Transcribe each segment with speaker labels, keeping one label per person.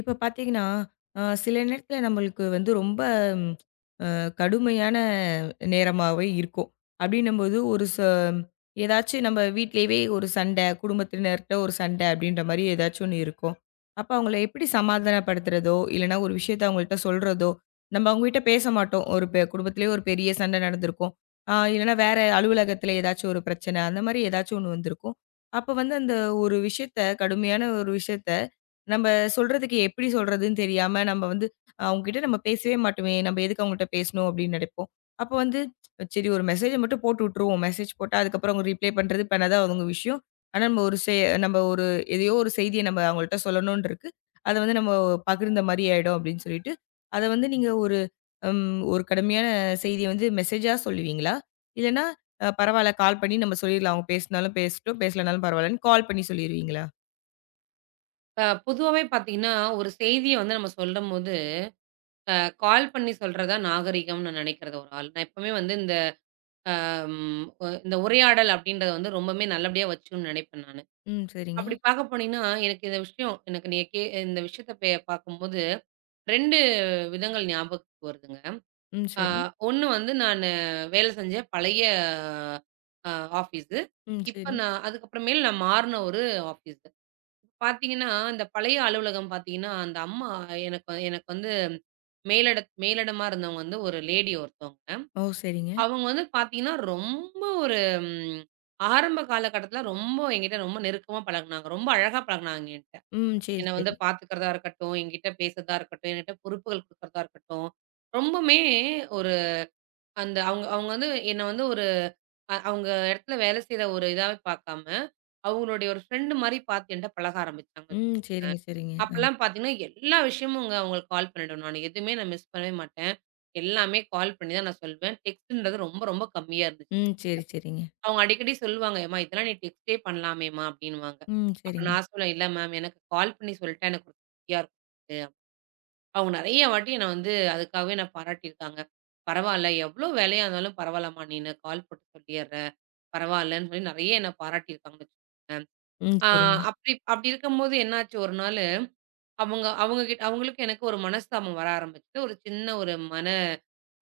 Speaker 1: இப்ப பார்த்தீங்கன்னா, சில நேரத்தில நம்மளுக்கு வந்து ரொம்ப ம் அ கடுமையான நேரமாவே இருக்கும். அப்படின்னும்போது ஒரு ச ஏதாச்சும் நம்ம வீட்லயே ஒரு சண்டை, குடும்பத்தினர்ட்ட ஒரு சண்டை அப்படின்ற மாரி ஏதாச்சும் ஒண்ணு இருக்கும். அப்ப அவங்கள எப்படி சமாதானப்படுத்துறதோ, இல்லைன்னா ஒரு விஷயத்த அவங்கள்ட்ட சொல்றதோ, நம்ம அவங்ககிட்ட பேச மாட்டோம். ஒரு பெ குடும்பத்திலேயே ஒரு பெரிய சண்டை நடந்திருக்கும். இல்லைன்னா வேற அலுவலகத்தில ஏதாச்சும் ஒரு பிரச்சனை, அந்த மாரி ஏதாச்சும் ஒண்ணு வந்திருக்கும். அப்ப வந்து அந்த ஒரு விஷயத்த கடுமையான ஒரு விஷயத்த நம்ம சொல்றதுக்கு எப்படி சொல்றதுன்னு தெரியாம, நம்ம வந்து அவங்ககிட்ட நம்ம பேசவே மாட்டோமே! நம்ம எதுக்கு அவங்ககிட்ட பேசணும் அப்படின்னு நெனைப்போம். அப்போ வந்து சரி ஒரு மெசேஜ மட்டும் போட்டு விட்டுருவோம். மெசேஜ் போட்டா அதுக்கப்புறம் அவங்க ரிப்ளை பண்றது, பண்ணாதா அவங்க விஷயம். ஆனா நம்ம எதையோ ஒரு செய்திய நம்ம அவங்கள்ட்ட சொல்லணும்னு இருக்கு. அத வந்து நம்ம பகிர்ந்த மாரி ஆயிடும் அப்படின்னு சொல்லிட்டு, அத வந்து நீங்க ஒரு ஒரு கடுமையான செய்திய வந்து மெசேஜா சொல்லுவீங்களா? இல்லன்னா பரவால்ல கால் பண்ணி நம்ம சொல்லிடலாம். அவங்க பேசினாலும் பேசட்டும், பேசலனாலும் பரவாயில்லன்னு கால் பண்ணி சொல்லிருவீங்களா?
Speaker 2: பொதுவாவே பார்த்தீங்கன்னா, ஒரு செய்திய வந்து நம்ம சொல்லும்போது, அ கால் பண்ணி சொல்றது தான் நாகரீகம்னு நான் நினைக்கிறது ஒரு ஆள். நான் எப்பவுமே வந்து இந்த ம் ஒ இந்த உரையாடல் அப்படின்றத வந்து ரொம்பவுமே நல்லபடியா வச்சுக்கணும்னு நினைப்பேன் நானு.
Speaker 1: ம். சரிங்க.
Speaker 2: அப்படி பார்க்க போனீங்கன்னா, எனக்கு இந்த விஷயம் எனக்கு நீங்க கே இந்த விஷயத்த பார்க்கும்போது 2 விதங்கள் ஞாபகத்துக்கு வருதுங்க.
Speaker 1: ம்.
Speaker 2: அ
Speaker 1: சரி.
Speaker 2: 1 வந்து நானு வேலை செஞ்ச பழைய அ ஆஃபீஸு.
Speaker 1: ம்.
Speaker 2: இப்ப
Speaker 1: சரி.
Speaker 2: நான் அதுக்கப்புறமேல் நான் மாறுன ஒரு ஆஃபீஸு. பாத்தீங்கன்னா, இந்த பழைய அலுவலகம் பாத்தீங்கன்னா, அந்த அம்மா எனக்கு வந்து மேலிட மேலிடமா இருந்தவங்க வந்து ஒரு லேடி ஒருத்தவங்க.
Speaker 1: ஓ! சரிங்க.
Speaker 2: அவங்க வந்து பாத்தீங்கன்னா, ரொம்ப ஒரு ம் ஆரம்ப காலகட்டத்தில ரொம்ப என்கிட்ட ரொம்ப நெருக்கமா பழகுனாங்க. ரொம்ப அழகா பழகுனாங்க என்கிட்ட.
Speaker 1: ம். சரி,
Speaker 2: என்ன வந்து
Speaker 1: சரி.
Speaker 2: பாத்துக்கிறதா இருக்கட்டும், என்கிட்ட பேசுறதா இருக்கட்டும், என்கிட்ட பொறுப்புகள் குடுக்கறதா இருக்கட்டும். ரொம்பவுமே ஒரு அந்த அவங்க அவங்க வந்து என்ன வந்து ஒரு அவங்க இடத்துல வேலை செய்ற ஒரு இதாவே பாக்காம, அவங்களுடைய ஒரு ஃப்ரெண்ட் மாரி பாத்து என்ட்ட பழக ஆரம்பிச்சாங்க.
Speaker 1: ம். சரிங்க, சரிங்க. அ.
Speaker 2: அப்பலாம் பார்த்தீங்கன்னா, எல்லா விஷயமுங்க அவங்களுக்கு கால் பண்ணிடுவேன் நானு. எதுவுமே நான் மிஸ் பண்ணவே மாட்டேன். எல்லாமே கால் பண்ணி தான் நான் சொல்வேன். டெக்ஸ்ட்ன்றது ரொம்ப, ரொம்ப கம்மியா இருந்துச்சு.
Speaker 1: ம். சரி, சரிங்க.
Speaker 2: அவங்க அடிக்கடி சொல்லுவாங்க, "ஏம்மா இதெல்லாம் நீ டெக்ஸ்ட்டே பண்ணலாமேம்மா" அப்படின்னுவாங்க.
Speaker 1: ம்.
Speaker 2: அப்ப
Speaker 1: சரிங்க.
Speaker 2: நான் சொல்லுவேன், "இல்ல மேம், எனக்கு கால் பண்ணி சொல்லிட்டா எனக்கு ஒரு திருப்தியா இருக்கும்." அவங்க நெறைய வாட்டி என்ன வந்து அதுக்காகவே என்ன பாராட்டியிருக்காங்க. "பரவால்ல, எவ்ளோ வேலையா இருந்தாலும் பரவால்லம்மா நீனு கால் போட்டு சொல்லிர்ற. பரவால்லன்னு" சொல்லி நெறைய என்ன பாராட்டியிருக்காங்கன்னு வச்சுக்கோங்களேன்.
Speaker 1: ம்.
Speaker 2: ஆ
Speaker 1: சரிங்க.
Speaker 2: அப்படி அப்படி இருக்கும்போது என்னாச்சு ஒரு நாள், அவங்க அவங்க கிட்ட அவங்களுக்கும் எனக்கும் ஒரு மனஸ்தாபம் வர ஆரம்பிச்சுட்டு, ஒரு சின்ன ஒரு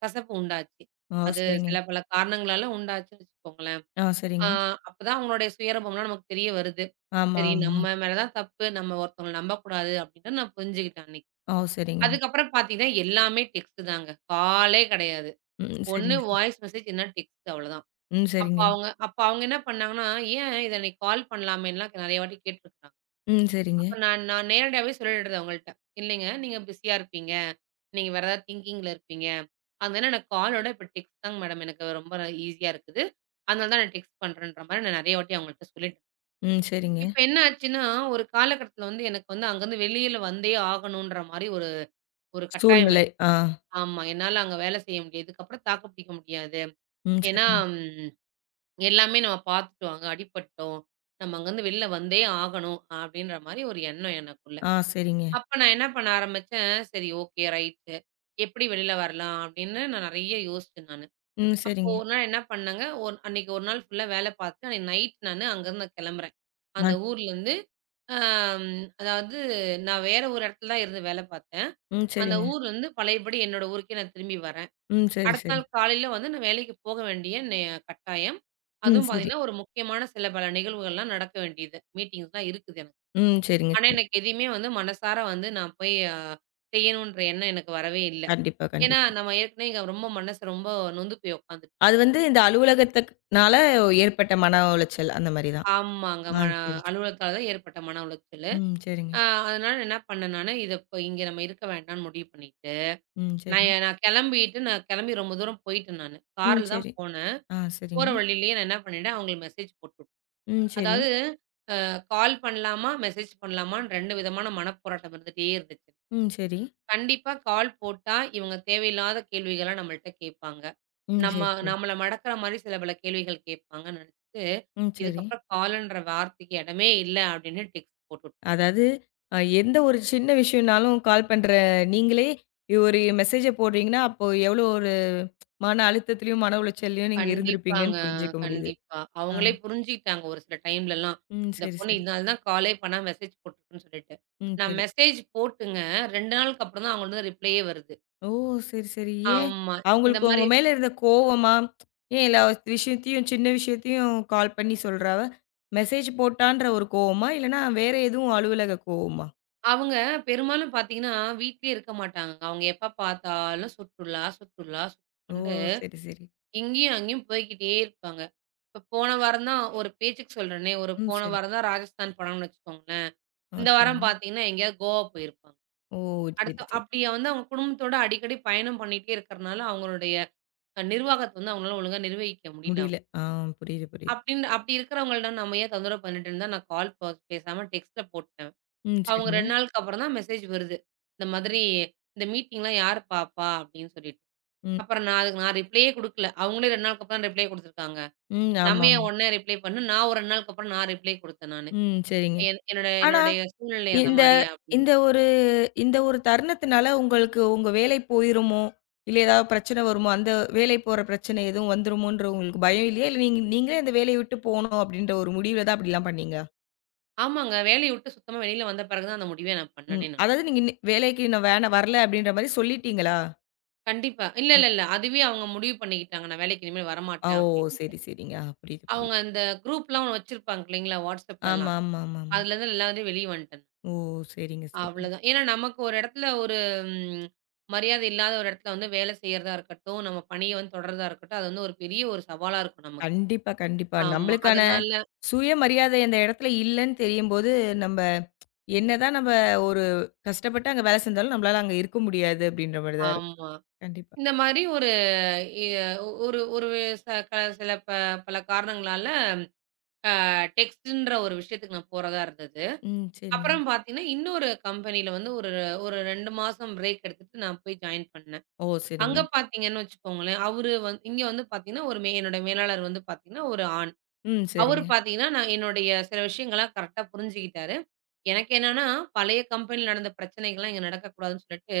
Speaker 2: கசப்பு உண்டாச்சு.
Speaker 1: ஓ!
Speaker 2: அது
Speaker 1: சரிங்க.
Speaker 2: சில பல காரணங்களால உண்டாச்சுன்னு வச்சுக்கோங்களேன்.
Speaker 1: ஆ
Speaker 2: ஆ
Speaker 1: சரிங்க.
Speaker 2: அப்பதான் அவங்களுடைய சுயரூபம்லாம் நமக்கு தெரிய வருது.
Speaker 1: ஆமா,
Speaker 2: சரி,
Speaker 1: ஆமா.
Speaker 2: நம்ம மேல தான் தப்பு, நம்ம ஒருத்தவங்கள நம்பக்கூடாது அப்படின்னு நான் புரிஞ்சுகிட்டேன் அன்னைக்கு.
Speaker 1: ஓ! சரிங்க.
Speaker 2: அதுக்கப்புறம் பார்த்தீங்கன்னா, எல்லாமே டெக்ஸ்ட் தாங்க. காலே கிடையாது.
Speaker 1: ம்.
Speaker 2: ஒண்ணு
Speaker 1: சரிங்க, சரி.
Speaker 2: வாய்ஸ் மெசேஜ் இல்லன்னா டெக்ஸ்ட், அவ்வளோதான்.
Speaker 1: ம்.
Speaker 2: அப்ப
Speaker 1: சரிங்க.
Speaker 2: அவங்க அப்ப அவங்க என்ன பண்ணாங்கன்னா, ஏன் இத அன்னைக்கு கால் பண்ணலாமேன்லாம் நெறைய வாட்டி கேட்டுருக்காங்க.
Speaker 1: ம். சரிங்க.
Speaker 2: அப்ப நான் நான் நேரடியாவே சொல்லிடுறது அவங்கள்ட்ட. இல்லைங்க, நீங்க பிஸியா இருப்பீங்க. நீங்க வேற ஏதாவது திங்கிங்ல இருப்பீங்க. அதனால எனக்கு காலோட இப்ப டெக்ஸ்ட் தாங்க மேடம், எனக்கு ரொம்ப ஈஸியா இருக்குது. அதனால தான் நான் டெக்ஸ்ட் பண்றேன்ற மாரி நான் நெறைய வாட்டி அவங்கள்ட்ட சொல்லிட்டேன்.
Speaker 1: ம். சரிங்க.
Speaker 2: இப்ப என்ன ஆச்சுன்னா, ஒரு காலகட்டத்தில வந்து எனக்கு வந்து அங்கருந்து வெளியில வந்தே ஆகணுன்ற மாரி ஒரு ஒரு கட்டாயம்
Speaker 1: சூழ்நிலை.
Speaker 2: எனக்கு.
Speaker 1: ஆ.
Speaker 2: ஆமா. என்னால அங்க வேலை செய்ய முடியாது. இதுக்கப்புறம் தாக்கு பிடிக்க முடியாது.
Speaker 1: ம்.
Speaker 2: ஏன்னா,
Speaker 1: சரிங்க.
Speaker 2: ம் எல்லாமே நம்ம பார்த்துட்டோம். அங்க அடிபட்டோம். நம்ம அங்கருந்து வெளில வந்தே ஆகணும். அப்படின்ற மாரி ஒரு எண்ணம் எனக்குள்ள.
Speaker 1: ஆ சரிங்க.
Speaker 2: அப்ப நான் என்ன பண்ண ஆரம்பிச்சேன், சரி, ஓகே, ரைட்டு. எப்படி வெளில வரலாம்? அப்படின்னு நான் நெறைய யோசிச்சேன் நானு.
Speaker 1: ம்.
Speaker 2: அப்போ
Speaker 1: சரிங்க.
Speaker 2: ஒரு நாள் என்ன பண்ணேங்க, அன்னைக்கு ஒரு நாள் ஃபுல்லா வேல பார்த்துட்டு, அன்னைக்கு நைட் நானு அங்கருந்து கெளம்புறேன்.
Speaker 1: அ.
Speaker 2: அந்த ஊர்லருந்து. அம் அதாவது, நான் வேற ஒரு இடத்துல தான் இருந்து வேல பார்த்தேன்.
Speaker 1: ம்.
Speaker 2: அந்த
Speaker 1: சரிங்க.
Speaker 2: ஊர்லருந்து பழையபடி என்னோட ஊருக்கே நான் திரும்பி வரேன்.
Speaker 1: ம். சரி,
Speaker 2: அடுத்த
Speaker 1: சரி.
Speaker 2: நாள் காலையில வந்து நான் வேலைக்கு போக வேண்டிய கட்டாயம்.
Speaker 1: ம்.
Speaker 2: அதுவும்
Speaker 1: சரி.
Speaker 2: பார்த்தீங்கன்னா, ஒரு முக்கியமான சில பல நிகழ்வுகள்லாம் நடக்க வேண்டியது. மீட்டிங்ஸ்லாம் இருக்குது எனக்கு.
Speaker 1: ம். சரிங்க.
Speaker 2: ஆனா,
Speaker 1: சரி.
Speaker 2: எனக்கு எதையுமே வந்து மனசார வந்து நான் போய் செய்யணுன்ற எண்ணம் எனக்கு வரவே இல்ல.
Speaker 1: கண்டிப்பா,
Speaker 2: ஏன்னா,
Speaker 1: கண்டிப்பா.
Speaker 2: நம்ம ஏற்கனவே இங்க ரொம்ப மனசு ரொம்ப நொந்து போய் உட்காந்துட்டு.
Speaker 1: அது வந்து இந்த அலுவலகத்துக்குனால ஏற்பட்ட மன உளைச்சல் அந்த மாரி தான்.
Speaker 2: ஆமாங்க.
Speaker 1: ஆ சரி, சரி.
Speaker 2: அலுவலகத்தால தான் ஏற்பட்ட மன உளைச்சலு.
Speaker 1: ம். சரிங்க.
Speaker 2: அ அதனால என்ன பண்ணேன் நானு, இத இப்ப இங்க நம்ம இருக்க வேண்டாம்ன்னு முடிவு பண்ணிட்டு,
Speaker 1: ம். சரி.
Speaker 2: நான் கெளம்பி ரொம்ப தூரம் போயிட்டேன் நானு.
Speaker 1: ம்.
Speaker 2: கார்ல தான்
Speaker 1: சரி.
Speaker 2: போனேன்.
Speaker 1: ஆ
Speaker 2: போற
Speaker 1: சரிங்க.
Speaker 2: வழியிலேயே நான் என்ன பண்ணிட்டேன், அவங்களுக்கு மெசேஜ் போட்டுட்டேன்.
Speaker 1: ம். சரி.
Speaker 2: அதாவது, கால் பண்ணலாமா? மெசேஜ் பண்ணலாமான்னு 2 விதமான மனப்போராட்டம் இருந்துட்டே இருந்துச்சு.
Speaker 1: ம். சரி.
Speaker 2: கண்டிப்பா கால் போட்டா, இவங்க தேவையில்லாத கேள்விகள நம்மள்ட்ட கேட்பாங்க.
Speaker 1: ம்.
Speaker 2: நம்ம
Speaker 1: சரி, சரி.
Speaker 2: நம்மள மடக்குற மாரி சில பல கேள்விகள் கேட்பாங்கன்னு நெனச்சுட்டு,
Speaker 1: ம். சரி.
Speaker 2: இதுக்கப்புறம் காலன்ற வார்த்தைக்கு இடமே இல்ல அப்படின்னு டெக்ஸ்ட் போட்டுட்டோம்.
Speaker 1: அதாவது எந்த ஒரு சின்ன விஷயம்னாலும் கால் பண்ற நீங்களே ஒரு மெசேஜ போடுறீங்கன்னா, அப்போ எவ்வளோ ஒரு மன அழுத்தத்திலயும், மன உளைச்சல்லயும் நீங்க
Speaker 2: கண்டிப்பாங்க.
Speaker 1: இருந்திருப்பீங்கன்னு புரிஞ்சுக்க முடியுது.
Speaker 2: கண்டிப்பா.
Speaker 1: ஆ.
Speaker 2: அவங்களே புரிஞ்சுக்கிட்டாங்க ஒரு சில டைம்லலாம்.
Speaker 1: ம்.
Speaker 2: இந்த
Speaker 1: சரி,
Speaker 2: பொண்ணு
Speaker 1: சரி.
Speaker 2: இதனால தான் காலே பண்ணாம மெசேஜ் போட்டுருக்குன்னு சொல்லிட்டு.
Speaker 1: ம்.
Speaker 2: நான்
Speaker 1: சரி.
Speaker 2: மெசேஜ் போட்டுங்க, 2 நாளுக்கு அப்புறம் தான் அவங்கள்ட்ட ரிப்ளேயே வருது.
Speaker 1: ஓ! சரி, சரி. ஏன்?
Speaker 2: ஆமா. இந்த
Speaker 1: அவங்களுக்கு உங்க
Speaker 2: மாரி
Speaker 1: மேல இருந்த கோவமா? ஏன் எல்லா விஷயத்தையும் சின்ன விஷயத்தையும் கால் பண்ணி சொல்றா அவ? மெசேஜ் போட்டான்ற ஒரு கோவமா? இல்லன்னா வேற எதுவும் அலுவலக கோவமா?
Speaker 2: அவங்க பெரும்பாலும் பார்த்தீங்கன்னா, வீட்லயே இருக்க மாட்டாங்கங்க. அவங்க எப்ப பார்த்தாலும் சுற்றுலா, சுற்றுலா,
Speaker 1: ஓ!
Speaker 2: சுற்றுலான்ட்டு
Speaker 1: சரி, சரி.
Speaker 2: இங்கேயும், அங்கேயும் போய்க்கிட்டே இருப்பாங்க. இப்ப போன வாரம் தான் ஒரு பேச்சுக்கு சொல்றேனே, ஒரு
Speaker 1: ம்.
Speaker 2: போன
Speaker 1: சரி.
Speaker 2: வாரம் தான் ராஜஸ்தான் போனாங்கன்னு வச்சுக்கோங்களேன்.
Speaker 1: ஆ
Speaker 2: இந்த
Speaker 1: சரிங்க.
Speaker 2: வாரம் பார்த்தீங்கன்னா, எங்கேயாவது கோவா போயிருப்பாங்க.
Speaker 1: ஓ!
Speaker 2: அடுத்து
Speaker 1: சரி, சரி.
Speaker 2: அப்படியே வந்து அவங்க குடும்பத்தோட அடிக்கடி பயணம் பண்ணிட்டே இருக்கிறனால, அவங்களுடைய நிர்வாகத்த வந்து அவங்களால ஒழுங்கா நிர்வகிக்க முடியல
Speaker 1: முடியல.
Speaker 2: அவங்க.
Speaker 1: ஆ புரியுது, புரியுது.
Speaker 2: அப்படின்னு அப்படி இருக்கிறவங்கள்ட்ட நம்ம ஏன் தொந்தரவு பண்ணிட்டு இருந்தா, நான் கால் ப பேசாம டெக்ஸ்ட்ல போட்டேன்.
Speaker 1: ம்.
Speaker 2: அவங்க
Speaker 1: சரிங்க.
Speaker 2: 2 நாளுக்கு அப்புறம் தான் மெசேஜ் வருது. இந்த மாதிரி இந்த மீட்டிங்லாம் யார் பார்ப்பா? அப்படின்னு சொல்லிட்டு.
Speaker 1: ம்.
Speaker 2: அப்புறம் நான் அதுக்கு நான் ரிப்ளேயே குடுக்கல. அவங்களே 2 நாளுக்கு அப்புறம் தான் ரிப்ளே குடுத்துருக்காங்க.
Speaker 1: ம்.
Speaker 2: நம்ம ஏன்
Speaker 1: ஆமாமா.
Speaker 2: உடனே ரிப்ளை பண்ணணும்? நான் ஒரு 2 நாளுக்கு அப்புறம் நான் ரிப்ளை குடுத்தேன் நானு.
Speaker 1: ம். சரிங்க.
Speaker 2: என் என்னோட
Speaker 1: ஆனா,
Speaker 2: என்னுடைய சூழ்நிலை அந்த
Speaker 1: இந்த
Speaker 2: மாரியா
Speaker 1: இந்த
Speaker 2: அப்டின்ட்டு.
Speaker 1: ஒரு இந்த ஒரு தருணத்தினால உங்களுக்கு உங்க வேலை போயிருமோ? இல்ல ஏதாவது பிரச்சனை வருமோ? அந்த வேலை போற பிரச்சனை எதுவும் வந்துருமோன்ற உங்களுக்கு பயம் இல்லையா? இல்ல நீங்களே அந்த வேலைய விட்டு போணும் அப்படின்ற ஒரு முடிவுல தான் அப்படிலாம் பண்ணீங்க?
Speaker 2: ஆமாங்க. வேலைய விட்டு சுத்தமா வெளில வந்த பிறகு தான் அந்த முடிவே நான்
Speaker 1: ம்.
Speaker 2: பண்ணனே நான்.
Speaker 1: அதாவது நீங்க நி வேலைக்கு நான் வேணா வரல அப்படின்ற மாரி சொல்லிட்டீங்களா?
Speaker 2: கண்டிப்பா. இல்ல,
Speaker 1: ஓ.
Speaker 2: இல்ல, இல்ல. அதுவே அவங்க முடிவு பண்ணிக்கிட்டாங்க. நான் வேலைக்கு இனிமேல்
Speaker 1: ஆ
Speaker 2: வரமாட்டேன்
Speaker 1: ஓ!
Speaker 2: அப்டின்ட்டு.
Speaker 1: சரி, சரிங்க. ஆ புரியுது,
Speaker 2: அவங்க
Speaker 1: புரியுது.
Speaker 2: அந்த குரூப்லாம் ஒண்ணு வச்சிருப்பாங்க இல்லைங்களா?
Speaker 1: ஆமா,
Speaker 2: WhatsAppலலாம்.
Speaker 1: ஆமா, ஆமாமா.
Speaker 2: அதுலருந்து எல்லாத்துலயும் வெளிய வந்துட்டேன்.
Speaker 1: ஓ! சரிங்க, சரிங்க.
Speaker 2: அவ்வளதான். ஏன்னா நமக்கு ஒரு இடத்துல, ஒரு ம் மரியாதை இல்லாத ஒரு இடத்துல வந்து வேலை செய்யறதா இருக்கட்டும், நம்ம பணிய வந்து தொடர்றதா இருக்கட்டும், அது வந்து ஒரு பெரிய ஒரு சவாலா இருக்கும் நமக்கு.
Speaker 1: கண்டிப்பா, கண்டிப்பா.
Speaker 2: ஆமா.
Speaker 1: நம்மளுக்கான
Speaker 2: அதனால,
Speaker 1: சுயமரியாதை அந்த இடத்துல இல்லன்னு தெரியும்போது, நம்ப என்னதான் நம்ம ஒரு கஷ்டப்பட்டு அங்க வேலை செஞ்சாலும், நம்மளால அங்க இருக்க முடியாது அப்படின்ற மாரி தான் இருக்கும்.
Speaker 2: ஆமா,
Speaker 1: கண்டிப்பா.
Speaker 2: இந்த மாரி ஒரு இ ஒரு ஒரு ச க சில பல காரணங்களால டெக்ஸ்ட்ன்ற ஒரு விஷயத்துக்கு நான் போறதா இருந்தது.
Speaker 1: ம். சரிங்க.
Speaker 2: அப்புறம் பார்த்தீங்கன்னா, இன்னொரு கம்பெனியில வந்து ஒரு ஒரு 2 மாசம் பிரேக் எடுத்துட்டு நான் போய் ஜாயின் பண்ணேன்.
Speaker 1: ஓ! சரிங்க.
Speaker 2: அங்க பார்த்தீங்கன்னு வச்சுக்கோங்களேன், அவரு வந்து இங்க வந்து பார்த்தீங்கன்னா, ஒரு மே என்னோட மேலாளர் வந்து பார்த்தீங்கன்னா, ஒரு ஆண்.
Speaker 1: ம்.
Speaker 2: அவரு
Speaker 1: சரிங்க.
Speaker 2: பார்த்தீங்கன்னா, நான் என்னுடைய சில விஷயங்கள்லாம் கரெக்ட்டா புரிஞ்சுக்கிட்டாரு. எனக்கு என்னன்னா, பழைய கம்பெனியில நடந்த பிரச்சனைகள்லாம் இங்க நடக்கக்கூடாதுன்னு சொல்லிட்டு,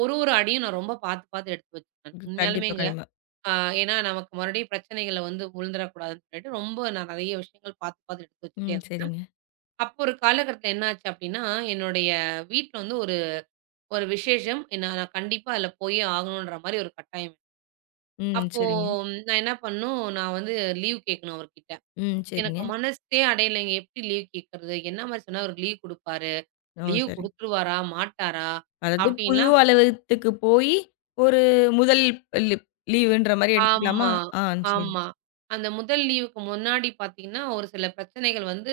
Speaker 2: ஒரு ஒரு அடியும் நான் ரொம்ப பார்த்து பார்த்து எடுத்து வச்சேன். உண்மையாலுமே.
Speaker 1: கண்டிப்பா, கண்டிப்பா.
Speaker 2: ஆ ஏன்னா நமக்கு மறுபடியும் பிரச்சனைகள்ல வந்து விழுந்துடக்கூடாதுன்னு சொல்லிட்டு ரொம்ப நான் நெறைய விஷயங்கள் பார்த்து, பார்த்து எடுத்து வச்சுட்டே
Speaker 1: ம்.
Speaker 2: இருந்தேன்.
Speaker 1: சரிங்க.
Speaker 2: அப்போ ஒரு காலகட்டத்தில என்னாச்சு அப்டின்னா, என்னுடைய வீட்ல வந்து ஒரு ஒரு விசேஷம். நான் நான் கண்டிப்பா அதில போயே ஆகணுன்ற மாரி ஒரு கட்டாயம்.
Speaker 1: ம்.
Speaker 2: அப்போ
Speaker 1: சரிங்க.
Speaker 2: நான் என்ன பண்ணணும், நான் வந்து லீவ் கேட்கணும் அவர்கிட்ட.
Speaker 1: ம். சரிங்க.
Speaker 2: எனக்கு மனசே அடையலைங்க. எப்டி லீவ் கேட்கறது? என்ன மாரி சொன்னா அவரு லீவ் குடுப்பாரு?
Speaker 1: ஓ!
Speaker 2: லீவ்
Speaker 1: சரிங்க.
Speaker 2: குடுத்துருவாரா? மாட்டாரா?
Speaker 1: அதாவது புது
Speaker 2: அப்டின்லாம்.
Speaker 1: அலுவலகத்துக்கு போயி, ஒரு முதல் லீ லீவுன்ற மாரி எடுத்துக்கலாமா?
Speaker 2: ஆமா,
Speaker 1: ஆ. சரி.
Speaker 2: ஆமா. அந்த முதல் லீவுக்கு முன்னாடி பார்த்தீங்கன்னா, ஒரு சில பிரச்சனைகள் வந்து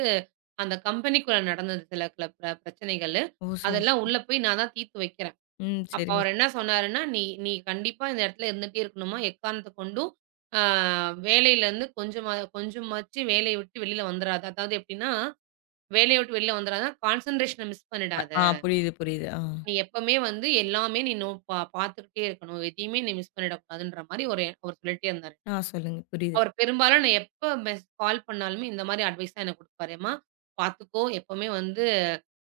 Speaker 2: அந்த கம்பெனிக்குள்ள நடந்தது சில கில பிர பிரச்சனைகளு.
Speaker 1: ஓ! சரி,
Speaker 2: அதெல்லாம்
Speaker 1: சரி.
Speaker 2: உள்ள போய் நான் தான் தீர்த்து வைக்கிறேன்.
Speaker 1: ம்.
Speaker 2: அப்ப
Speaker 1: சரிங்க.
Speaker 2: அவரு என்ன சொன்னாருன்னா, "நீ நீ கண்டிப்பா இந்த இடத்துல இருந்துட்டே இருக்கணுமா, எக்காரணத்த கொண்டும் ஆ வேலையிலருந்து கொஞ்சமா கொஞ்சமாச்சு வேலைய விட்டு வெளியில வந்துராத. அதாவது எப்படின்னா, வேலைய விட்டு வெளியில வந்துராதன்னா, கான்சன்ட்ரேஷன மிஸ் பண்ணிடாத.
Speaker 1: ஆ புரியுது, புரியுது. ஆ.
Speaker 2: நீ எப்பவுமே வந்து எல்லாமே நீ நோ பா பார்த்துக்கிட்டே இருக்கணும். எதையுமே நீ மிஸ் பண்ணிடக்கூடாதுன்ற" மாரி ஒரு அவர் சொல்லிட்டே இருந்தாரு.
Speaker 1: ஆ சொல்லுங்க. புரியுது.
Speaker 2: அவர் பெரும்பாலும் நான் எப்ப மெஸ் கால் பண்ணாலுமே இந்த மாரி அட்வைஸ் தான் எனக்கு குடுப்பாரு. "ஏம்மா பார்த்துக்கோ, எப்பவுமே வந்து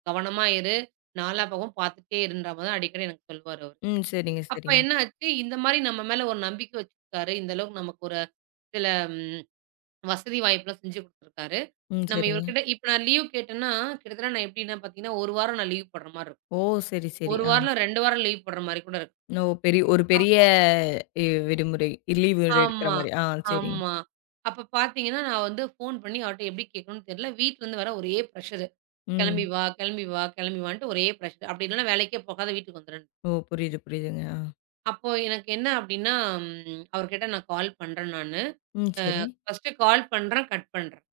Speaker 2: கவனமா இரு. நாலா பக்கமும் பார்த்துட்டே இருன்ற" மாரி தான் அடிக்கடி எனக்கு சொல்லுவாரு அவரு.
Speaker 1: ம். சரிங்க,
Speaker 2: அப்ப
Speaker 1: சரிங்க.
Speaker 2: என்ன ஆச்சு, இந்த மாரி நம்ம மேல ஒரு நம்பிக்கை வச்சிருக்காரு. இந்த அளவுக்கு நமக்கு ஒரு சில ம் வசதி வாய்ப்புலாம் செஞ்சு குடுத்துருக்காரு.
Speaker 1: ம்.
Speaker 2: நம்ம
Speaker 1: சரிங்க.
Speaker 2: இவர்கிட்ட இப்ப நான் லீவ் கேட்டேன்னா, கிட்டத்தட்ட நான் எப்படின்னா பார்த்தீங்கன்னா, 1 வாரம் நான் லீவ் போடுற மாரி இருக்கும்.
Speaker 1: ஓ! சரி, சரி.
Speaker 2: 1
Speaker 1: ஆ.
Speaker 2: வாரம் இல்ல 2 வாரம் லீவ் போடுற மாரி கூட இருக்கு.
Speaker 1: ஓ! பெரிய ஒரு பெரிய
Speaker 2: அப்ப.
Speaker 1: விடுமுறை லீவு எடுக்கிற
Speaker 2: ஆமா,
Speaker 1: மாரி. ஆ சரிங்க.
Speaker 2: ஆமா. அப்ப பார்த்தீங்கன்னா, நான் வந்து ஃபோன் பண்ணி அவர்ட்ட எப்படி கேட்கணும்னு தெரியல. வீட்லருந்து வேற ஒரே பிரஷரு. "கிளம்பி
Speaker 1: ம்.
Speaker 2: வா, கிளம்பி வா, கிளம்பி வான்ட்டு" ஒரே பிரஷர். அப்படி இல்லன்னா வேலைக்கே போகாத வீட்டுக்கு வந்துருன்னு.
Speaker 1: ஓ! புரியுது, புரியுதுங்க. ஆ.
Speaker 2: அப்போ எனக்கு என்ன அப்படின்னா, அவர்கிட்ட நான் கால் பண்றேன் நானு.
Speaker 1: ம். சரி.
Speaker 2: ஃபர்ஸ்ட்டு கால் பண்றேன், கட் பண்றேன்.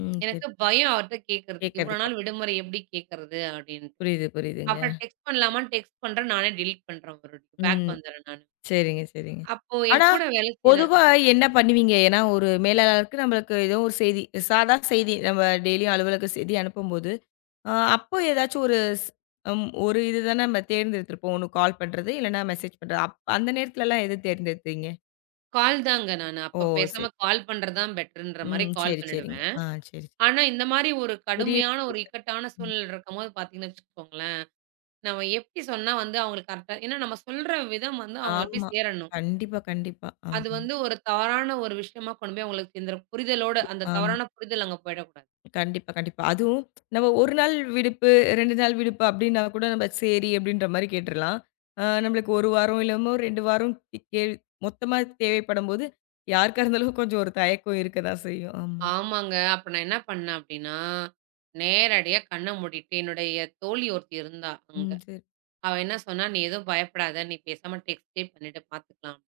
Speaker 1: ம். சரி.
Speaker 2: எனக்கு பயம் அவர்ட்ட கேட்கறதுக்கு. இவ்வளோ
Speaker 1: கேட்கறதுக்கு.
Speaker 2: நாள் விடுமுறை எப்படி கேட்கறது அப்படின்ட்டு.
Speaker 1: புரியுது, புரியுதுங்க.
Speaker 2: அப்புறம் டெக்ஸ்ட் பண்ணலாமான்னு டெக்ஸ்ட் பண்றேன். நானே டெலீட் பண்றேன் அவருக்கு. பேக்
Speaker 1: ம்.
Speaker 2: வந்துர்றேன் நானு.
Speaker 1: சரிங்க, சரிங்க.
Speaker 2: அப்போ என்
Speaker 1: ஆனா,
Speaker 2: கூட வேலை செய்ற.
Speaker 1: பொதுவா என்ன பண்ணுவீங்க? ஏன்னா, ஒரு மேலாளருக்கு நம்மளுக்கு ஏதோ ஒரு செய்தி, சாதா செய்தி நம்ம டெய்லியும் அலுவலக செய்தி அனுப்பும்போது ஆ அப்போ ஏதாச்சும் ஒரு ஸ் ம் ஒரு இது தானே நம்ம தேர்ந்தெடுத்திருப்போம். ஒண்ணு கால் பண்றது, இல்லன்னா மெசேஜ் பண்றது. அப் அந்த நேரத்துலலாம் எது தேர்ந்தெடுத்தீங்க?
Speaker 2: கால் தாங்க நானு.
Speaker 1: ஓ!
Speaker 2: அப்ப
Speaker 1: சரி.
Speaker 2: பேசாம கால் பண்றது தான் பெட்டர்ன்ற மாரி
Speaker 1: ம்.
Speaker 2: கால்
Speaker 1: சரி, சரிங்க.
Speaker 2: பண்ணிடுவேன்.
Speaker 1: ஆ சரி.
Speaker 2: ஆனா, இந்த மாரி ஒரு
Speaker 1: பெரிய
Speaker 2: கடுமையான ஒரு இக்கட்டான
Speaker 1: ம்.
Speaker 2: சூழ்நிலை இருக்கும்போது பார்த்தீங்கன்னு வச்சுக்கோங்களேன், நம்ம எப்படி சொன்னா வந்து அவங்களுக்கு கரெக்ட்டா, ஏன்னா நம்ம சொல்ற விதம் வந்து அவங்கள போய்
Speaker 1: ஆமா.
Speaker 2: சேரணும்.
Speaker 1: கண்டிப்பா, கண்டிப்பா.
Speaker 2: அது
Speaker 1: ஆமா.
Speaker 2: வந்து ஒரு தவறான ஒரு விஷயமா கொண்டு போய் அவங்களுக்கு இந்த புரிதலோட அந்த
Speaker 1: ஆமா.
Speaker 2: தவறான புரிதல் அங்க போயிடக்கூடாது.
Speaker 1: கண்டிப்பா, கண்டிப்பா. அதுவும் நம்ம 1 நாள் விடுப்பு, 2 நாள் விடுப்பு அப்டின்னா கூட நம்ம சரி அப்டின்ற மாரி கேட்டுறலாம். ஆ நம்மளுக்கு 1 வாரம் இல்லாம 2 வாரம் கே கே- மொத்தமா தேவைப்படும்போது, யாருக்கா இருந்தாலும் கொஞ்சம் ஒரு தயக்கம் இருக்க தான் செய்யும். ஆமா.
Speaker 2: ஆமாங்க. அப்ப நான் என்ன பண்ணேன் அப்படின்னா, நேரடியா கண்ண மூடிட்டு என்னுடைய தோழி ஒருத்தி இருந்தா அங்க.
Speaker 1: ம் சரி.
Speaker 2: அவ என்ன சொன்னா, "நீ எதுவும் பயப்படாத. நீ பேசாம டெக்ஸ்ட்டே பண்ணிடு பார்த்துக்கலாம்."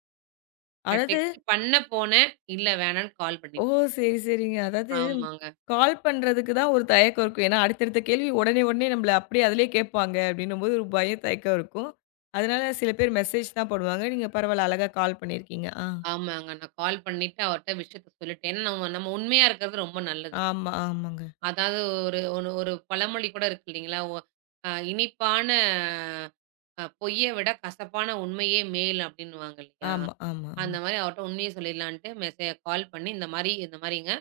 Speaker 2: நான்
Speaker 1: அதாவது
Speaker 2: டெக்ஸ்ட் பண்ண போனேன். இல்ல, வேணான்னு கால்
Speaker 1: ஓ!
Speaker 2: பண்ணிட்டேன்.
Speaker 1: சரி, சரிங்க. அதாவது
Speaker 2: ஆமாங்க.
Speaker 1: கால் பண்றதுக்கு தான் ஒரு தயக்கம் இருக்கும். ஏன்னா, அடுத்தடுத்த கேள்வி உடனே, உடனே நம்மள அப்படியே அதிலயே கேட்பாங்க அப்படின்னும்போது ஒரு பயம், தயக்கம் இருக்கும். அதனால சில பேர் மெசேஜ் தான் போடுவாங்க. நீங்க பரவாயில்ல அழகா கால் பண்ணியிருக்கீங்க. ஆ,
Speaker 2: ஆமாங்க. நான் கால் பண்ணிட்டு அவர்ட்ட விஷயத்த சொல்லிட்டேன். ஏன்னா நம்ம நம்ம உண்மையா இருக்கிறது ரொம்ப நல்லதுங்க.
Speaker 1: ஆமா, ஆமாங்க.
Speaker 2: அதாவது, ஒரு ஒரு ஒரு பழமொழி கூட இருக்கு இல்லைங்களா? ஒ அ "இனிப்பான பொய்ய விட கசப்பான உண்மையே மேல்" அப்படின்னுவாங்க இல்லையா?
Speaker 1: ஆமா, ஆமா,
Speaker 2: அந்த
Speaker 1: ஆமா.
Speaker 2: மாரி அவர்ட்ட உண்மைய சொல்லிடலான்ட்டு கால் பண்ணி, "இந்த மாரிங்க,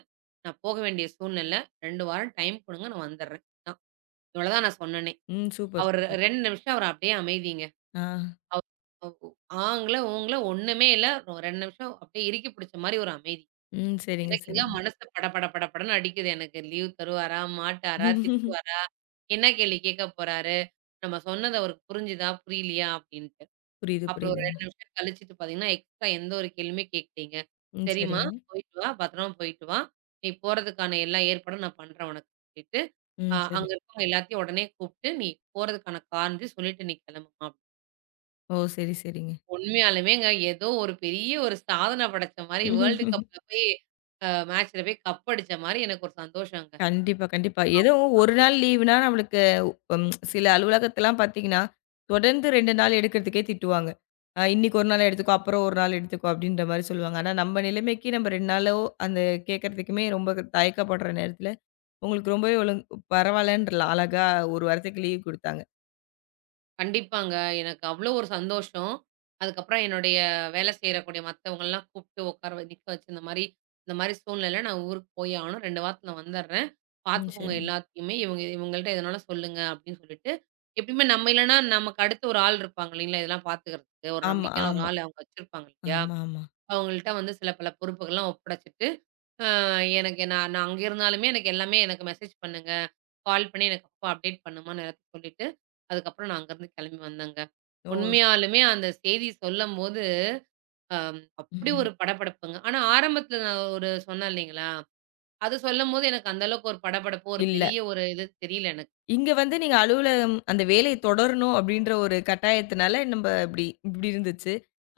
Speaker 2: நான் போக வேண்டிய சூழ்நிலை. 2 வாரம் டைம் குடுங்க. நான் வந்துடுறேன்." தான். இவ்வளோதான் நான் சொன்னனே.
Speaker 1: ம். சூப்பர்,
Speaker 2: அவரு
Speaker 1: சூப்பர்.
Speaker 2: 2 நிமிஷம் அவரு அப்படியே அமைதிங்க.
Speaker 1: ஆ.
Speaker 2: அவ் அவ் ஆங்கள, ஊங்கள ஒண்ணுமே இல்ல. 2 நிமிஷம் அப்படியே இறுக்கி பிடிச்ச மாரி ஒரு அமைதி.
Speaker 1: ம். சரிங்க,
Speaker 2: எனக்குங்க
Speaker 1: சரிங்க.
Speaker 2: மனசு பட பட பட படன்னு அடிக்குது எனக்கு. லீவ் தருவாரா? மாட்டாரா? திட்டுவாரா? என்ன கேள்வி கேட்க போறாரு? நம்ம சொன்னது அவருக்கு புரிஞ்சுதா? புரியலையா? அப்டின்ட்டு.
Speaker 1: புரியுது,
Speaker 2: அப்புறம் ஒரு
Speaker 1: புரியுதுங்க.
Speaker 2: 2 நிமிஷம் கழிச்சுட்டு பார்த்தீங்கன்னா, எக்ஸ்ட்ரா எந்த ஒரு கேள்வியுமே கேட்கலீங்க.
Speaker 1: ம்.
Speaker 2: சரிம்மா,
Speaker 1: சரிங்க.
Speaker 2: போயிட்டு வா. பத்திரமா போயிட்டு வா. நீ போறதுக்கான எல்லா ஏற்பாடும் நான் பண்றேன் உனக்கு சொல்லிட்டு,
Speaker 1: ம். சரி.
Speaker 2: அங்க இருக்கவங்க எல்லாத்தையும் உடனே கூப்ட்டு, நீ போறதுக்கான காரணத்தையும் சொல்லிட்டு நீ கிளம்புமா.
Speaker 1: ஓ! சரி, சரிங்க.
Speaker 2: உண்மையாலுமேங்க ஏதோ ஒரு பெரிய ஒரு சாதனை படைச்ச மாரி வேர்ல்டு கப்ல போய் மேட்ச்ல போய் கப் அடிச்ச மாரி எனக்கு ஒரு சந்தோஷங்க.
Speaker 1: கண்டிப்பா, கண்டிப்பா. ஏதோ ஒரு நாள் லீவுனா நம்மளுக்கு ம் சில அலுவலகத்தலாம் பார்த்தீங்கன்னா, தொடர்ந்து 2 நாள் எடுக்கிறதுக்கே திட்டுவாங்க. அ இன்னைக்கு ஒரு நாள் எடுத்துக்கோ, அப்புறம் ஒரு நாள் எடுத்துக்கோ அப்படின்ற மாரி சொல்லுவாங்க. ஆனா நம்ம நிலைமைக்கு நம்ம 2 நாளோ அந்த கேட்கறதுக்குமே ரொம்ப தயக்கப்படுற நேரத்தில, உங்களுக்கு ரொம்பவே பரவாயில்லன்ற அழகா 1 வாரத்துக்கு லீவ் குடுத்தாங்க.
Speaker 2: கண்டிப்பாங்க. எனக்கு அவ்ளோ ஒரு சந்தோஷம். அதுக்கப்புறம் என்னுடைய வேலை செய்யக்கூடிய மத்தவங்கலாம் கூப்ட்டு உட்கார நிக்க வச்சு, இந்த மாரி சூழ்நிலை நான் ஊருக்கு போயே ஆகணும். 2 வாரத்துல வந்துர்றேன்.
Speaker 1: ம்.
Speaker 2: பார்த்துக்கோங்க
Speaker 1: சரிங்க.
Speaker 2: எல்லாத்தையுமே. இவங்க இவங்கள்ட்ட எதனாலும் சொல்லுங்க அப்படின்னு சொல்லிட்டு, எப்பயுமே நம்ம இல்லன்னா நமக்கு அடுத்து ஒரு ஆள் இருப்பாங்க இல்லைங்களா? இதெல்லாம் பார்த்துக்கிறதுக்கு. ஒரு
Speaker 1: ஆமா,
Speaker 2: நம்பிக்கையான ஒரு
Speaker 1: ஆமா,
Speaker 2: ஆள் அவங்க வச்சிருப்பாங்க இல்லையா?
Speaker 1: ஆமா, ஆமா.
Speaker 2: அவங்கள்ட்ட வந்து சில பல பொறுப்புகள்லாம் ஒப்படைச்சிட்டு, அ எனக்கு நான் நான் அங்க இருந்தாலுமே எனக்கு எல்லாமே எனக்கு மெசேஜ் பண்ணுங்க. கால் பண்ணி எனக்கு அப்போ அப்டேட் பண்ணுமான்னு எல்லாத்தையும் சொல்லிட்டு, அதுக்கப்புறம் நான் அங்கருந்து கெளம்பி வந்தேங்க.
Speaker 1: ஓ!
Speaker 2: உண்மையாலுமே அந்த செய்தி சொல்லம்போது, அப்படி
Speaker 1: ம்ஹ்ம்.
Speaker 2: ஒரு படபடப்புங்க. ஆனா ஆரம்பத்தில நான் ஒரு சொன்னேன் இல்லைங்களா? அது சொல்லம்போது எனக்கு அந்த அளவுக்கு ஒரு படபடப்பு, ஒரு
Speaker 1: இல்ல.
Speaker 2: பெரிய ஒரு இது தெரியல எனக்கு.
Speaker 1: இங்க வந்து நீங்க அலுவலகம் அந்த வேலை தொடரணும் அப்படின்ற ஒரு கட்டாயத்தினால நம்ப இப்படி இப்படி இருந்துச்சு.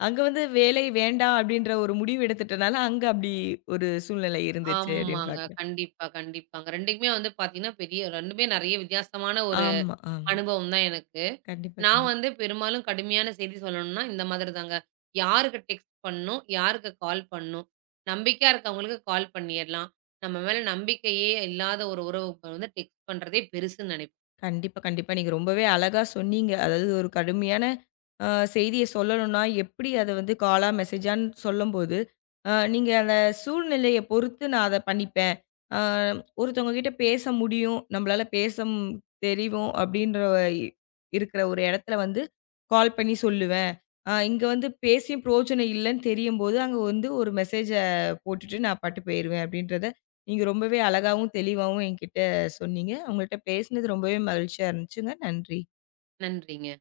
Speaker 1: அங்க வந்து வேலை வேண்டாம் அப்படின்ற ஒரு முடிவு எடுத்துட்டனால, அங்க அப்படி ஒரு சூழ்நிலை இருந்துச்சு அப்படின்னு
Speaker 2: ஆமாங்க.
Speaker 1: பார்க்குறேன்.
Speaker 2: கண்டிப்பா, கண்டிப்பாங்க. 2க்குமே வந்து பாத்தீங்கன்னா, பெரிய 2மே நெறைய வித்தியாசமான
Speaker 1: ஆமா, ஆமா.
Speaker 2: அனுபவம் தான் எனக்கு.
Speaker 1: கண்டிப்பா,
Speaker 2: நான்
Speaker 1: கண்டிப்பா.
Speaker 2: வந்து பெரும்பாலும் கடுமையான செய்தி சொல்லணும்னா, இந்த மாதிரி தாங்க. யாருக்கு டெக்ஸ்ட் பண்ணணும்? யாருக்கு கால் பண்ணணும்? நம்பிக்கையா இருக்கவங்களுக்கு கால் பண்ணியறலாம். நம்ம மேல நம்பிக்கையே இல்லாத ஒரு உறவுக்கு வந்து டெக்ஸ்ட் பண்றதே பெருசுன்னு நெனைப்பேன்.
Speaker 1: கண்டிப்பா, கண்டிப்பா. நீங்க ரொம்பவே அழகா சொன்னீங்க. அதாவது ஒரு கடுமையான அ செய்திய சொல்லணும்னா, எப்படி அத வந்து காலா, மெசேஜான்னு சொல்லும்போது, நீங்க அந்த சூழ்நிலைய பொறுத்து நான் அத பண்ணிப்பேன். அ ஒருத்தவங்க கிட்ட பேச முடியும், நம்மளால பேச தெரியும் அப்படின்ற இ இருக்கிற ஒரு இடத்துல வந்து கால் பண்ணி சொல்லுவேன். இங்க வந்து பேசியும் பிரயோஜனம் இல்லன்னு தெரியும்போது, அங்க வந்து ஒரு மெசேஜ போட்டுட்டு நான் பாட்டுக்கு போயிருவேன் அப்படின்றத, நீங்க ரொம்பவே அழகாவும், தெளிவாவும் என்கிட்ட சொன்னீங்க. உங்கள்ட்ட பேசினது ரொம்பவே மகிழ்ச்சியா இருந்துச்சுங்க. நன்றி.
Speaker 2: நன்றிங்க.